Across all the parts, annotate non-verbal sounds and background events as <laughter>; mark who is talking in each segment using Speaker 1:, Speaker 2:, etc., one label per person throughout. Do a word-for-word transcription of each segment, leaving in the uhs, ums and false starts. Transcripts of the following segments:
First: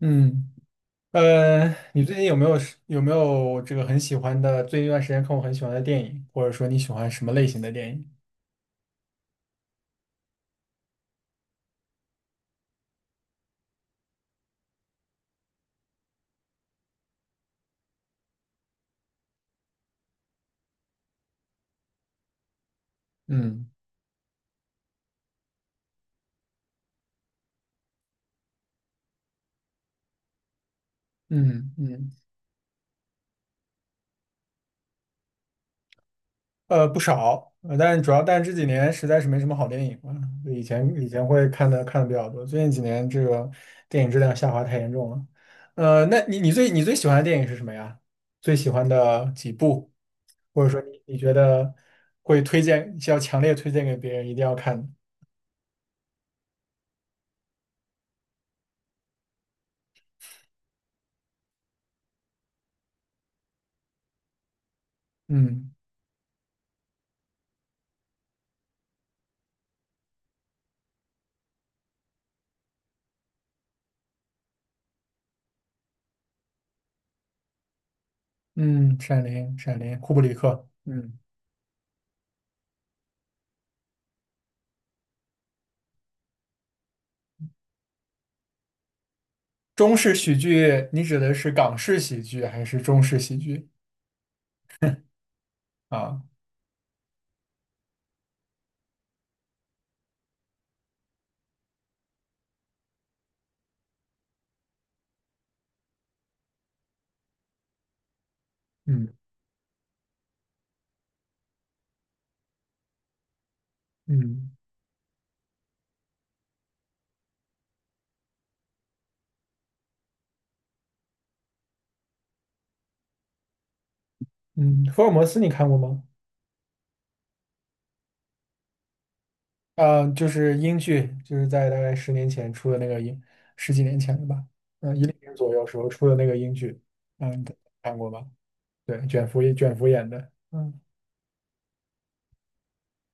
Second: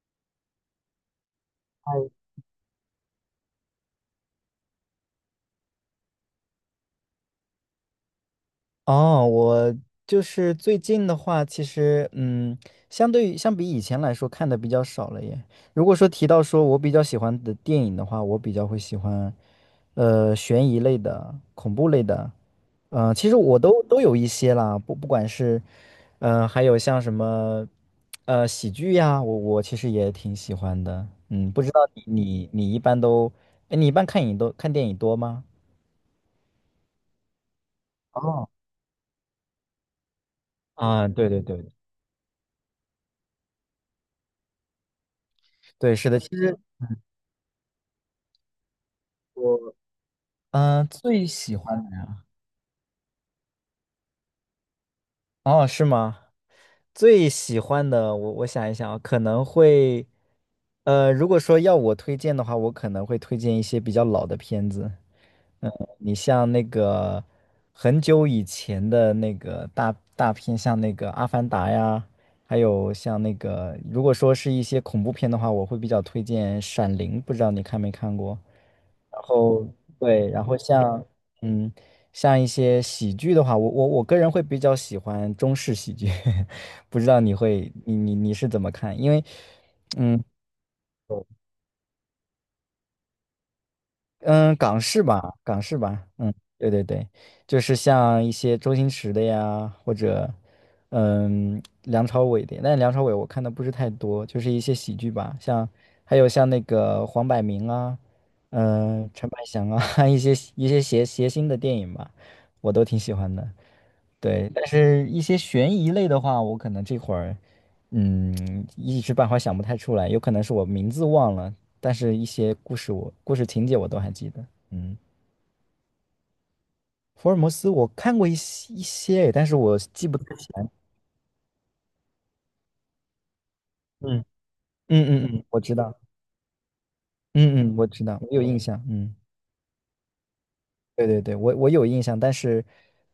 Speaker 1: 嗯，呃，你最近有没有是有没有这个很喜欢的，最近一段时间看过很喜欢的电影，或者说你喜欢什么类型的电影？
Speaker 2: 哦，我就是最近的话，其实嗯，相对于相比以前来说，看的比较少了耶。如果说提到说我比较喜欢的电影的话，我比较会喜欢，呃，悬疑类的、恐怖类的，嗯、其实我
Speaker 1: 嗯
Speaker 2: 都都有一些啦，不不管是，嗯、还有像什么，呃，喜剧呀，我我其实也挺喜欢的。嗯，不知
Speaker 1: 嗯
Speaker 2: 道你
Speaker 1: 嗯，
Speaker 2: 你你一般都，哎，你一般看影都看电影多吗？
Speaker 1: 呃，不少，呃，但是主要但是
Speaker 2: 哦，
Speaker 1: 这几年实在是没什么好电影了，就以前
Speaker 2: 啊，
Speaker 1: 以前
Speaker 2: 对对
Speaker 1: 会
Speaker 2: 对
Speaker 1: 看的看的比较多，最近几年这个电影质量下滑太严重了。
Speaker 2: 对，
Speaker 1: 呃，
Speaker 2: 是的，
Speaker 1: 那
Speaker 2: 其
Speaker 1: 你你
Speaker 2: 实
Speaker 1: 最你最喜欢的电影是什么呀？最喜欢的几
Speaker 2: 我
Speaker 1: 部，或者说
Speaker 2: 嗯，
Speaker 1: 你你
Speaker 2: 最
Speaker 1: 觉
Speaker 2: 喜
Speaker 1: 得
Speaker 2: 欢的，
Speaker 1: 会推荐，要强烈推荐给别人一定要看的。
Speaker 2: 哦，是吗？最喜欢的，我我想一想啊，可能会，呃，如果说要我推荐的话，我可能会推荐一些比较老的片子。
Speaker 1: 嗯。
Speaker 2: 嗯，你像那个很久以前的那个大大片，像那个《阿凡达》呀，还有像那个，如果说是一些恐怖片的话，我会比较推荐《闪灵》，不知道你看没看过？
Speaker 1: 嗯，
Speaker 2: 然
Speaker 1: 《闪灵》
Speaker 2: 后
Speaker 1: 《闪灵》库布
Speaker 2: 对，
Speaker 1: 里
Speaker 2: 然后
Speaker 1: 克，
Speaker 2: 像
Speaker 1: 嗯，
Speaker 2: 嗯，像一些喜剧的话，我我我个人会比较喜欢中式喜剧，<laughs> 不知道你会你你你是怎么看？因为
Speaker 1: 中式
Speaker 2: 嗯。
Speaker 1: 喜剧，你指的是港式喜剧还是中式喜剧
Speaker 2: 嗯，港式吧，港式吧，
Speaker 1: 啊？
Speaker 2: 嗯，对对对，就是像一些周星驰的呀，或者嗯梁朝伟的，但梁朝伟我看的不是太多，就是一些喜剧吧，像还有像那个黄百鸣啊，嗯、
Speaker 1: 嗯
Speaker 2: 陈百祥啊，<laughs> 一些一些谐谐星的电影吧，我都挺喜欢的。
Speaker 1: 嗯
Speaker 2: 对，但是一些悬疑类的话，我可能这会儿，嗯，一时半会儿想不太出来，有可能是我名字忘了，但是一些故事我故事情节我都还记得。
Speaker 1: 嗯，
Speaker 2: 嗯，
Speaker 1: 福尔摩斯你看过吗？
Speaker 2: 福尔摩斯我看过一些一些，但是我
Speaker 1: 啊，
Speaker 2: 记不太
Speaker 1: 就
Speaker 2: 起
Speaker 1: 是
Speaker 2: 来。
Speaker 1: 英剧，就是在大概十年前出的那个英，十几年前
Speaker 2: 嗯
Speaker 1: 的吧？嗯，一零
Speaker 2: 嗯嗯
Speaker 1: 年
Speaker 2: 嗯，
Speaker 1: 左
Speaker 2: 我
Speaker 1: 右
Speaker 2: 知
Speaker 1: 时候
Speaker 2: 道，
Speaker 1: 出的那个英剧，嗯，
Speaker 2: 嗯嗯，我
Speaker 1: 看
Speaker 2: 知
Speaker 1: 过
Speaker 2: 道，
Speaker 1: 吧？
Speaker 2: 我有印象。嗯，
Speaker 1: 嗯
Speaker 2: 对对对，我我有印象，但是，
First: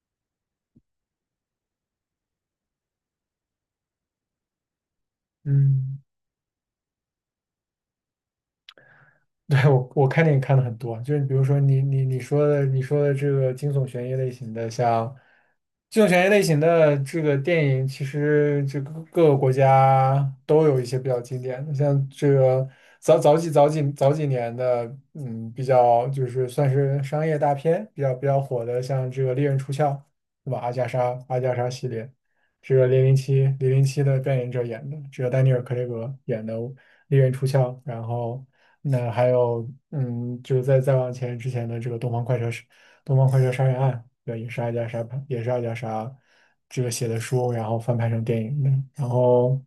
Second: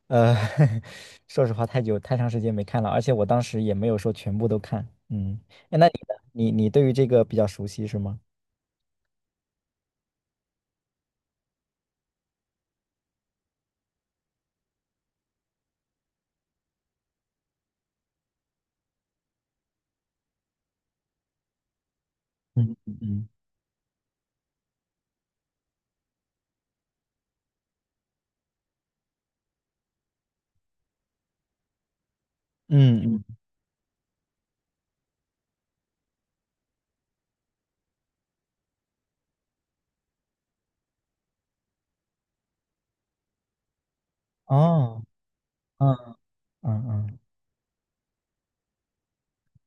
Speaker 2: 呃，<laughs> 说实话，太久太长时间没看了，而且我当时也没有说全部都看。嗯，哎那你
Speaker 1: 嗯。
Speaker 2: 呢？你你对于这个比较熟悉是吗？
Speaker 1: 对，我我看电影看的很多，就是比如说你你你说的你说的这个惊悚悬疑类型的，像惊悚悬疑类型的这个电影，其实这个各个国家都有一些比较经典的，像这个
Speaker 2: 嗯嗯
Speaker 1: 早
Speaker 2: 嗯
Speaker 1: 早几早几早几年的，嗯，比较就是算是商业大片，比较比较火的，像这个《猎人出鞘》，对吧？阿加莎阿加莎系列。这个
Speaker 2: 嗯。
Speaker 1: 《零零
Speaker 2: 嗯
Speaker 1: 七》《零零七》的扮演者演的，这个丹尼尔·克雷格演的利刃出鞘，然后那还有嗯，就是再再往前之前的这个东方快车是东方快车》杀人案，对，也是阿加
Speaker 2: 哦。
Speaker 1: 莎也是阿加
Speaker 2: 嗯
Speaker 1: 莎
Speaker 2: 嗯
Speaker 1: 这个写的
Speaker 2: 嗯
Speaker 1: 书，然后翻拍成电影的，然后。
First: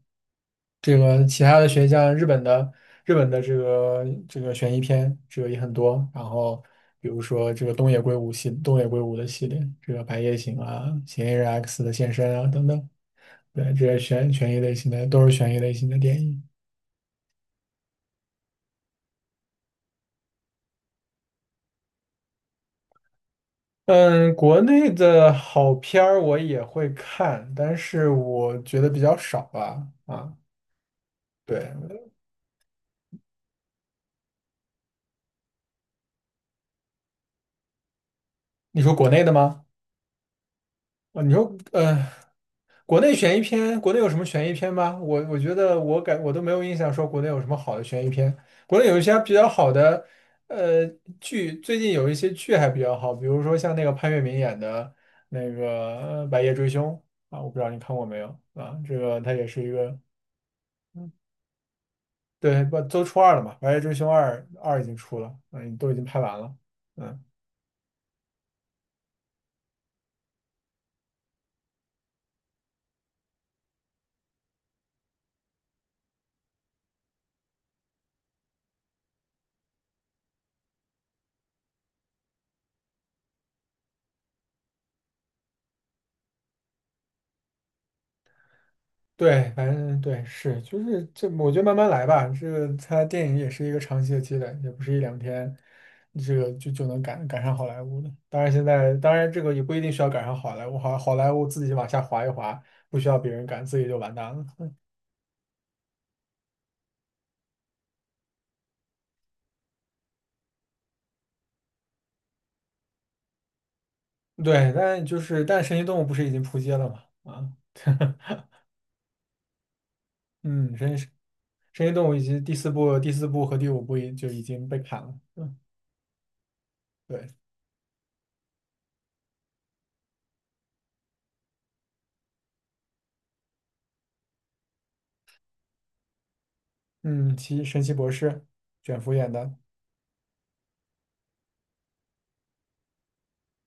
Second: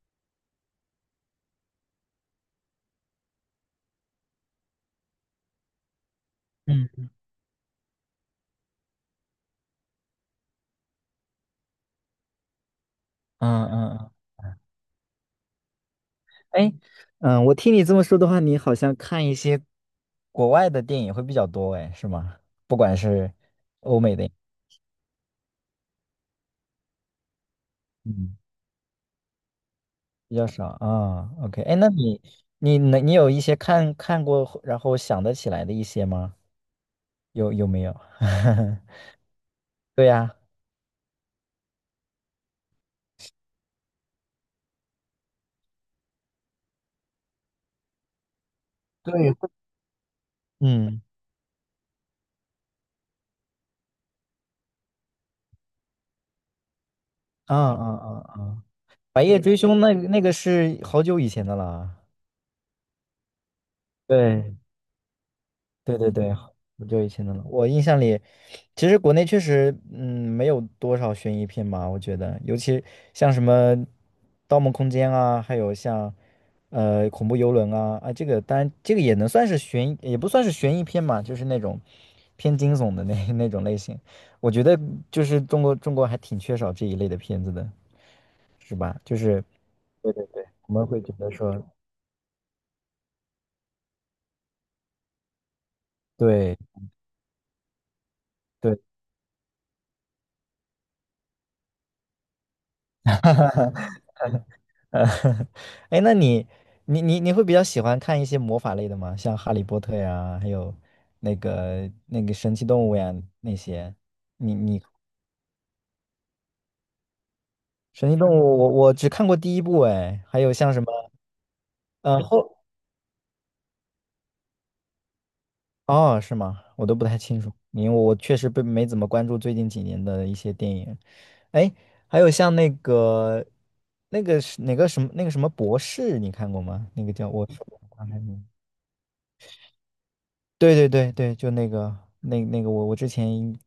Speaker 1: 这个其他的悬像日本的日本的这个这个悬疑片，这个也很多。然后比
Speaker 2: 嗯
Speaker 1: 如说这个东野圭吾系东野圭吾的系列，这个《白夜行》啊，《嫌疑人 X 的现身》啊等等，对，
Speaker 2: 嗯
Speaker 1: 这
Speaker 2: 嗯
Speaker 1: 些
Speaker 2: 嗯。
Speaker 1: 悬悬疑类型的都是悬疑类型的电影。
Speaker 2: 哎，嗯，我听你这么说的话，你好像看一些国外的电影会比较多，哎，是吗？不管是欧美的，
Speaker 1: 嗯，国内的好片儿我也会看，但是
Speaker 2: 嗯，
Speaker 1: 我觉得比较少吧。啊，
Speaker 2: 比较少啊。哦， OK，哎，那
Speaker 1: 对，
Speaker 2: 你你能你有一些看看过，然后想得起来的一些吗？有有没有？
Speaker 1: 你
Speaker 2: <laughs>
Speaker 1: 说国内的吗？
Speaker 2: 对呀，
Speaker 1: 啊，你说，呃，国内悬疑片，国内有什么悬疑片吗？我我觉得我感我都没有印象说国内有什么好的悬疑片。国内有一些比
Speaker 2: 对，
Speaker 1: 较好的，呃，
Speaker 2: 嗯，
Speaker 1: 剧，最近有一些剧还比较好，比如说像那个潘粤明演的那个呃白夜追凶》啊，我
Speaker 2: 啊
Speaker 1: 不知道你
Speaker 2: 啊
Speaker 1: 看过没
Speaker 2: 啊
Speaker 1: 有
Speaker 2: 啊，哦
Speaker 1: 啊？这个
Speaker 2: 《白
Speaker 1: 它
Speaker 2: 夜
Speaker 1: 也
Speaker 2: 追
Speaker 1: 是一
Speaker 2: 凶》那
Speaker 1: 个，
Speaker 2: 那个是好久以前的了，
Speaker 1: 对，不都出二了嘛，《白夜追凶二》
Speaker 2: 对
Speaker 1: 二已经出了，嗯，都已
Speaker 2: 对
Speaker 1: 经
Speaker 2: 对
Speaker 1: 拍
Speaker 2: 对，
Speaker 1: 完了。
Speaker 2: 很久以
Speaker 1: 嗯。
Speaker 2: 前的了。我印象里，其实国内确实，嗯，没有多少悬疑片吧，我觉得，尤其像什么《盗梦空间》啊，还有像呃《恐怖游轮》啊，啊，这个当然这个也能算是悬疑也不算是悬疑片嘛，就是那种偏惊悚的那 <laughs> 那种类型。我觉得就是中国中国还挺缺少这一类的片子的，是吧？就是
Speaker 1: 对，反正
Speaker 2: 对
Speaker 1: 对，
Speaker 2: 对对，
Speaker 1: 是，
Speaker 2: 我
Speaker 1: 就
Speaker 2: 们会
Speaker 1: 是
Speaker 2: 觉
Speaker 1: 这，
Speaker 2: 得
Speaker 1: 我
Speaker 2: 说，
Speaker 1: 觉得慢慢来吧。这个它电影也是一个长期的积累，也不是一两天，这个
Speaker 2: 对
Speaker 1: 就就能赶赶上好莱坞的。当然，现
Speaker 2: 对。
Speaker 1: 在当然这个也不一定需要赶上好莱坞，好好莱坞自己往下滑一滑，不需要别人赶，自己就
Speaker 2: <laughs>
Speaker 1: 完蛋了。
Speaker 2: 呃，<laughs> 哎，那你你你你会比较喜欢看一些魔法类的吗？像《哈利波特》呀，还有那个那个神奇动物呀那些。你
Speaker 1: 对，
Speaker 2: 你
Speaker 1: 但就是但《神奇动物》不是已经扑街了吗？啊，
Speaker 2: 神奇动物我我只看过第一部哎，还有像
Speaker 1: 嗯，
Speaker 2: 什
Speaker 1: 神奇
Speaker 2: 么
Speaker 1: 神奇动物
Speaker 2: 呃
Speaker 1: 已经第
Speaker 2: 后
Speaker 1: 四部、第四部和第五部已就已经被砍了。嗯，
Speaker 2: 哦，是吗？我都不太
Speaker 1: 对，
Speaker 2: 清楚，因为我确实被没怎么关注最近几年的一些电影。哎，还有像那个那个是哪个什么那个什么博士，你看过吗？那个叫
Speaker 1: 嗯，
Speaker 2: 我
Speaker 1: 奇神奇博士，
Speaker 2: 没。
Speaker 1: 卷福演的，
Speaker 2: 对对对对，就那个那那个我我之前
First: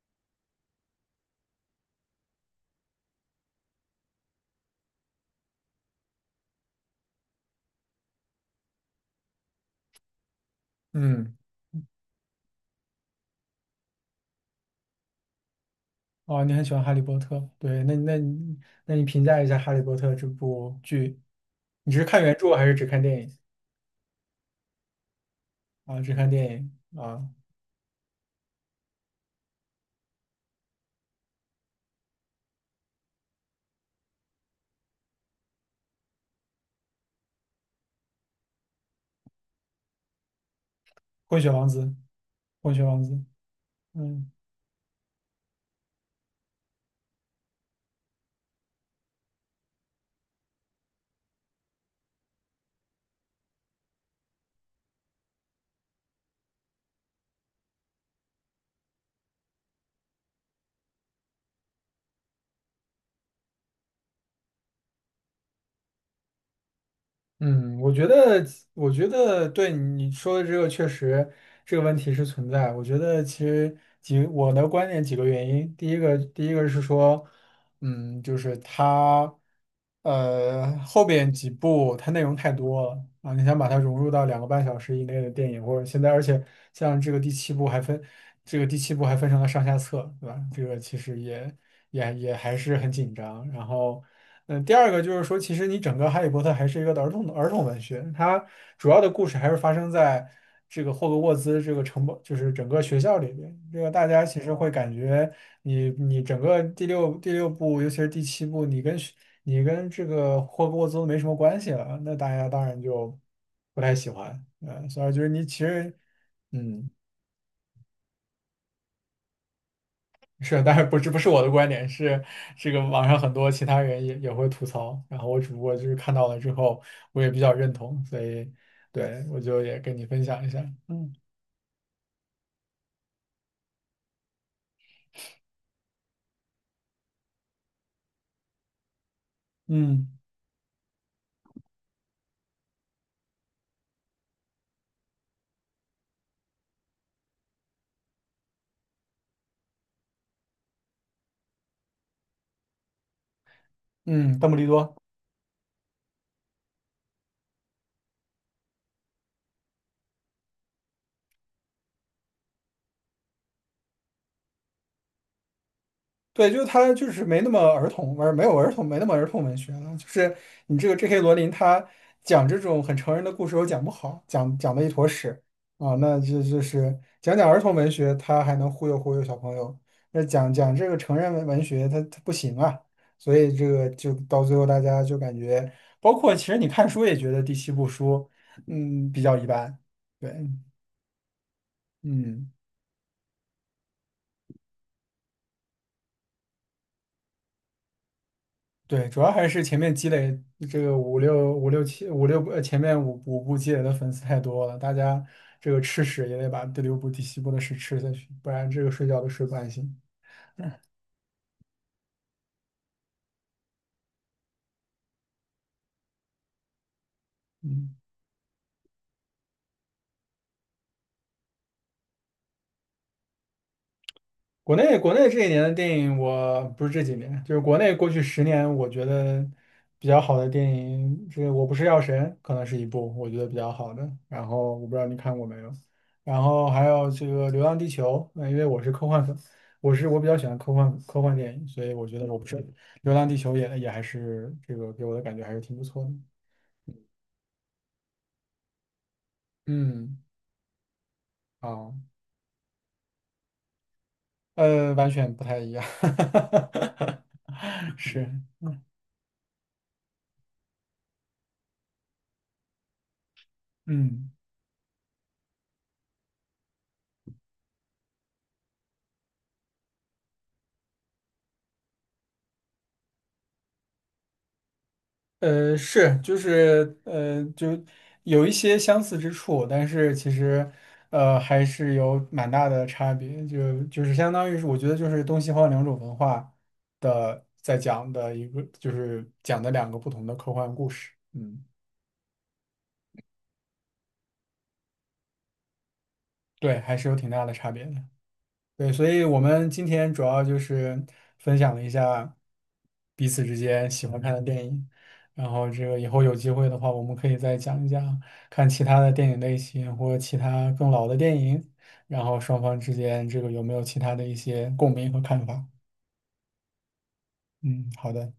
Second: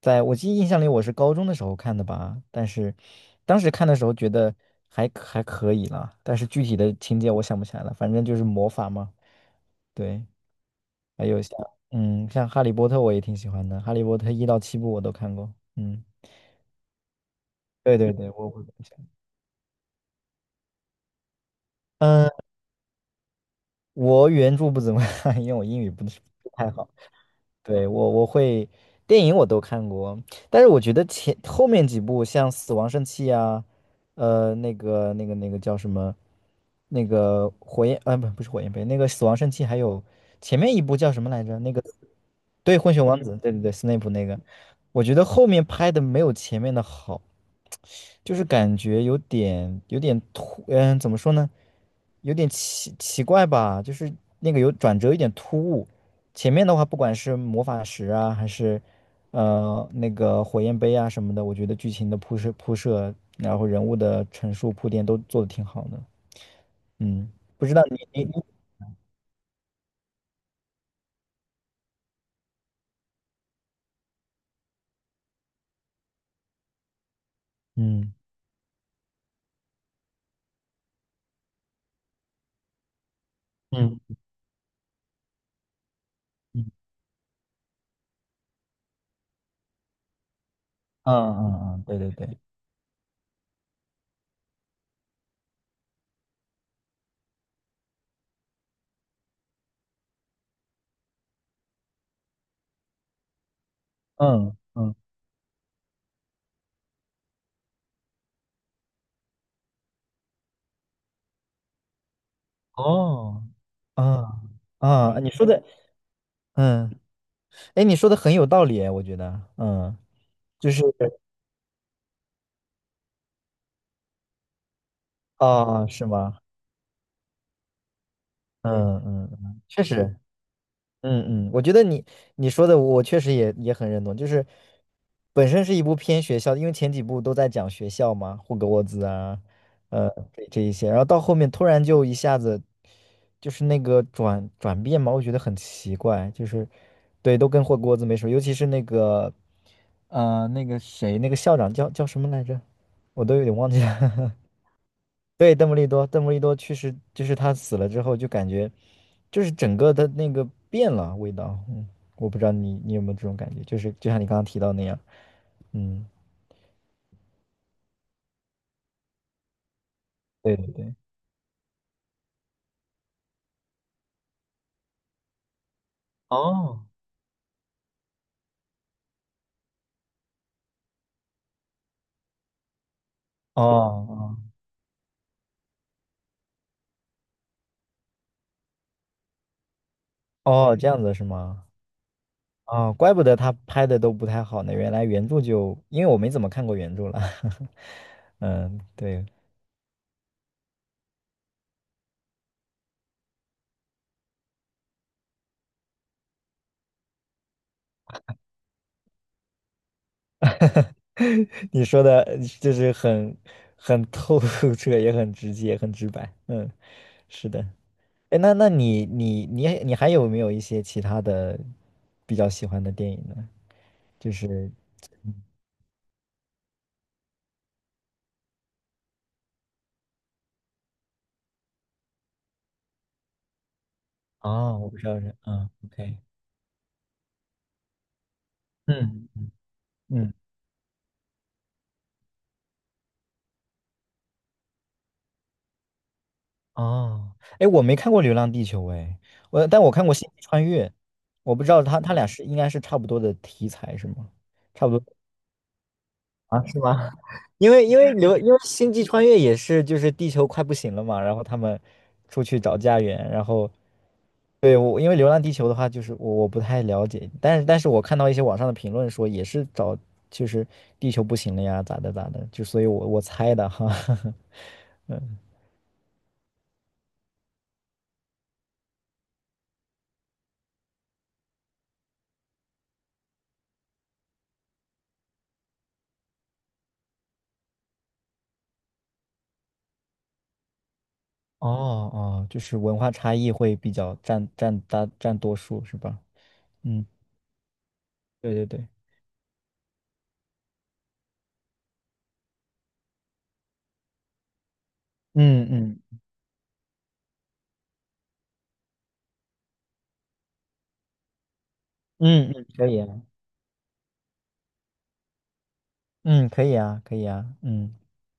Speaker 2: 在我记忆印象里我是高中的时候看的吧，但是当时看的时候觉得还可还可以啦，但是具体的情节我想不起来了，反正就是魔法嘛，对，还
Speaker 1: 嗯。
Speaker 2: 有像嗯像哈利波特我也挺喜欢的，哈利波特一到七部我都看过，嗯，
Speaker 1: 哦，你很喜欢《哈利波特》，对，那
Speaker 2: 对对
Speaker 1: 那
Speaker 2: 对，我
Speaker 1: 你
Speaker 2: 我
Speaker 1: 那你评价一下《哈利波特》这部剧，你是看
Speaker 2: 嗯，呃
Speaker 1: 原著还是只看电影
Speaker 2: 我原著不怎么看，因为我英语
Speaker 1: 啊？
Speaker 2: 不
Speaker 1: 只
Speaker 2: 是
Speaker 1: 看
Speaker 2: 不
Speaker 1: 电
Speaker 2: 太好。
Speaker 1: 影啊，
Speaker 2: 对，我我会电影我都看过，但是我觉得前后面几部像《死亡圣器》啊，呃，那个那个那个叫什么，那个火焰，呃，不不是火焰杯，那个《死亡圣器》，还有前面一部叫什么
Speaker 1: 《混
Speaker 2: 来
Speaker 1: 血
Speaker 2: 着？
Speaker 1: 王
Speaker 2: 那
Speaker 1: 子》，
Speaker 2: 个
Speaker 1: 《混
Speaker 2: 对，
Speaker 1: 血
Speaker 2: 混血
Speaker 1: 王子》，
Speaker 2: 王子，对对对，斯内普那
Speaker 1: 嗯。
Speaker 2: 个，我觉得后面拍的没有前面的好。就是感觉有点有点突，嗯，怎么说呢？有点奇奇怪吧，就是那个有转折，有点突兀。前面的话，不管是魔法石啊，还是呃那个火焰杯啊什么的，我觉得剧情的铺设铺设，然后人物的陈述铺垫都做的挺好的。嗯，不知
Speaker 1: 嗯，
Speaker 2: 道
Speaker 1: 我
Speaker 2: 你
Speaker 1: 觉
Speaker 2: 你你
Speaker 1: 得，我觉得对你说的这个确实这个问题是存在。我觉得其实几我的观点几个原因，第一个第一个是说，
Speaker 2: 嗯
Speaker 1: 嗯，就是它，呃，后边几部它内容太多了啊，你想把它融入
Speaker 2: 嗯
Speaker 1: 到两个半小时以内的电影，或者现在，而且
Speaker 2: 嗯
Speaker 1: 像这个第七部还分这个第七部还分成了上下册，对吧？这个其
Speaker 2: 嗯
Speaker 1: 实也
Speaker 2: 嗯嗯，对对
Speaker 1: 也也
Speaker 2: 对，
Speaker 1: 还是很紧张，然后。嗯，第二个就是说，其实你整个《哈利波特》还是一个儿童儿童文学，它主要的故事还是发生在这个霍格沃兹这个城堡，就是整个学校里边。这个大家其实
Speaker 2: 嗯
Speaker 1: 会感
Speaker 2: 嗯
Speaker 1: 觉你你整个第六第六部，尤其是第七部，你跟学你跟这个霍格沃兹都没什么关系了，那大家当然就
Speaker 2: 哦，
Speaker 1: 不太喜
Speaker 2: 啊
Speaker 1: 欢。嗯，所以
Speaker 2: 啊，
Speaker 1: 就是
Speaker 2: 你
Speaker 1: 你
Speaker 2: 说
Speaker 1: 其
Speaker 2: 的
Speaker 1: 实，嗯。
Speaker 2: 嗯。哎，你说的很有道理哎，我觉得，嗯，
Speaker 1: 是，
Speaker 2: 就
Speaker 1: 但
Speaker 2: 是
Speaker 1: 是不是不是我的观点，是这个网上很多其他人也也会吐槽，然后我只不过就
Speaker 2: 啊，
Speaker 1: 是
Speaker 2: 是
Speaker 1: 看到
Speaker 2: 吗？
Speaker 1: 了之后，我也比较认同，所以
Speaker 2: 嗯
Speaker 1: 对
Speaker 2: 嗯，
Speaker 1: 我
Speaker 2: 嗯
Speaker 1: 就也
Speaker 2: 确
Speaker 1: 跟
Speaker 2: 实，
Speaker 1: 你分享一下。嗯
Speaker 2: 嗯嗯，我觉得你你说的，我确实也也很认同，就是本身是一部偏学校，因为前几部都在讲学校嘛，霍格沃兹啊，
Speaker 1: 嗯
Speaker 2: 呃，这这一些，然后到后面突然就一下子就是那个转转变嘛，我觉得很奇怪，就是对，都跟霍格沃兹没什么，尤其是那个呃那个谁，那个校长叫叫什么来着，我都有点忘记了。
Speaker 1: 嗯，
Speaker 2: <laughs>
Speaker 1: 邓布利多。
Speaker 2: 对，邓布利多，邓布利多去世，就是他死了之后，就感觉，就是整个的那个变了味道。嗯，我不知道你你有没有这种感觉，就是就像你刚刚提到那样。嗯，
Speaker 1: 对，就是他，就是没那么儿童而没有儿童，没那么儿童文学了。就是
Speaker 2: 对对
Speaker 1: 你这个
Speaker 2: 对。
Speaker 1: J K 罗琳，他讲这种很成人的故事又讲不好，讲讲的一坨屎啊。那就就
Speaker 2: 哦，
Speaker 1: 是讲讲儿童文学，他还能忽悠忽悠小朋友；那讲讲这个成人文文学，他他不行啊。所以这个就
Speaker 2: 哦
Speaker 1: 到最后，大家就感觉，包括其实你看书也觉得第七部书，嗯，比较一般。对，
Speaker 2: 哦，这样子是吗？
Speaker 1: 嗯。
Speaker 2: 哦，怪不得他拍的都不太好呢。原来原著就，因为我没怎么看过原著了。<laughs> 嗯，
Speaker 1: 对，主
Speaker 2: 对，
Speaker 1: 要还是前面积累这个五六五六七五六呃前面五五部积累的粉丝太多了，大家这个吃屎也得把第六部、第七部的屎吃下去，不然这个睡觉都睡不安心。<laughs>
Speaker 2: <laughs> 你说的就是很很透彻，也很直接，很直白。嗯，是的。
Speaker 1: 嗯。
Speaker 2: 哎，那那你你你你还有没有一些其他的比较喜欢的电影呢？就是
Speaker 1: 国内国内这一年的电影，我不是这几年，就是国内过去十年，我觉得比较好的电影，这个《我不是药神》可能是一部我觉得比较好的。然后
Speaker 2: 哦，
Speaker 1: 我
Speaker 2: 我
Speaker 1: 不知
Speaker 2: 不
Speaker 1: 道
Speaker 2: 知
Speaker 1: 你
Speaker 2: 道是
Speaker 1: 看过没有，
Speaker 2: 啊 o k
Speaker 1: 然后还有这个《流浪地球》，呃，因为我是科幻
Speaker 2: 嗯
Speaker 1: 粉，我是我比
Speaker 2: 嗯
Speaker 1: 较喜欢科幻科幻电影，所以我觉得我不是《流浪地球也》也还是这个给我的感觉还是挺不错的。
Speaker 2: 哦，哎，我没看过《流浪地球》哎，我但我看过
Speaker 1: 嗯，
Speaker 2: 《星际穿越》，我不知道
Speaker 1: 啊，
Speaker 2: 它它俩是应该是差不多的题材是吗？差
Speaker 1: 呃，
Speaker 2: 不
Speaker 1: 完
Speaker 2: 多
Speaker 1: 全不太一样，
Speaker 2: 啊，是吗？<laughs> 因为
Speaker 1: <laughs>
Speaker 2: 因为
Speaker 1: 是，
Speaker 2: 流因为星际穿越也是就是地球快不行了嘛，然后他们出去找家园，然后
Speaker 1: 嗯。
Speaker 2: 对，我因为流浪地球的话，就是我我不太了解，但是但是我看到一些网上的评论说也是找就是地球不行了呀，咋的咋的，就所以我我猜的哈，<laughs>
Speaker 1: 呃，是，就是呃，就有一些相似之处，但是其实呃还是有蛮大的差别，就就是相当于是我觉得就是东西方两种文化的在讲的一个，就是讲的两个不同的科幻故事，嗯，
Speaker 2: 哦哦，就是文化差异会比较占占大占多数是吧？
Speaker 1: 对，还
Speaker 2: 嗯，
Speaker 1: 是有挺大的差别的。
Speaker 2: 对对对，
Speaker 1: 对，所以我们今天主要就是分享了一下彼此之间喜欢看的电影，然
Speaker 2: 嗯
Speaker 1: 后这个
Speaker 2: 嗯
Speaker 1: 以后有机会的话，我们可以再讲一讲看其他的电影类型或其他更老的电影，然后
Speaker 2: 嗯
Speaker 1: 双
Speaker 2: 嗯，
Speaker 1: 方
Speaker 2: 可
Speaker 1: 之
Speaker 2: 以啊，
Speaker 1: 间这个有没有其他的一些共鸣和看法。
Speaker 2: 嗯可以啊可以啊，
Speaker 1: 嗯，
Speaker 2: 嗯。
Speaker 1: 好的。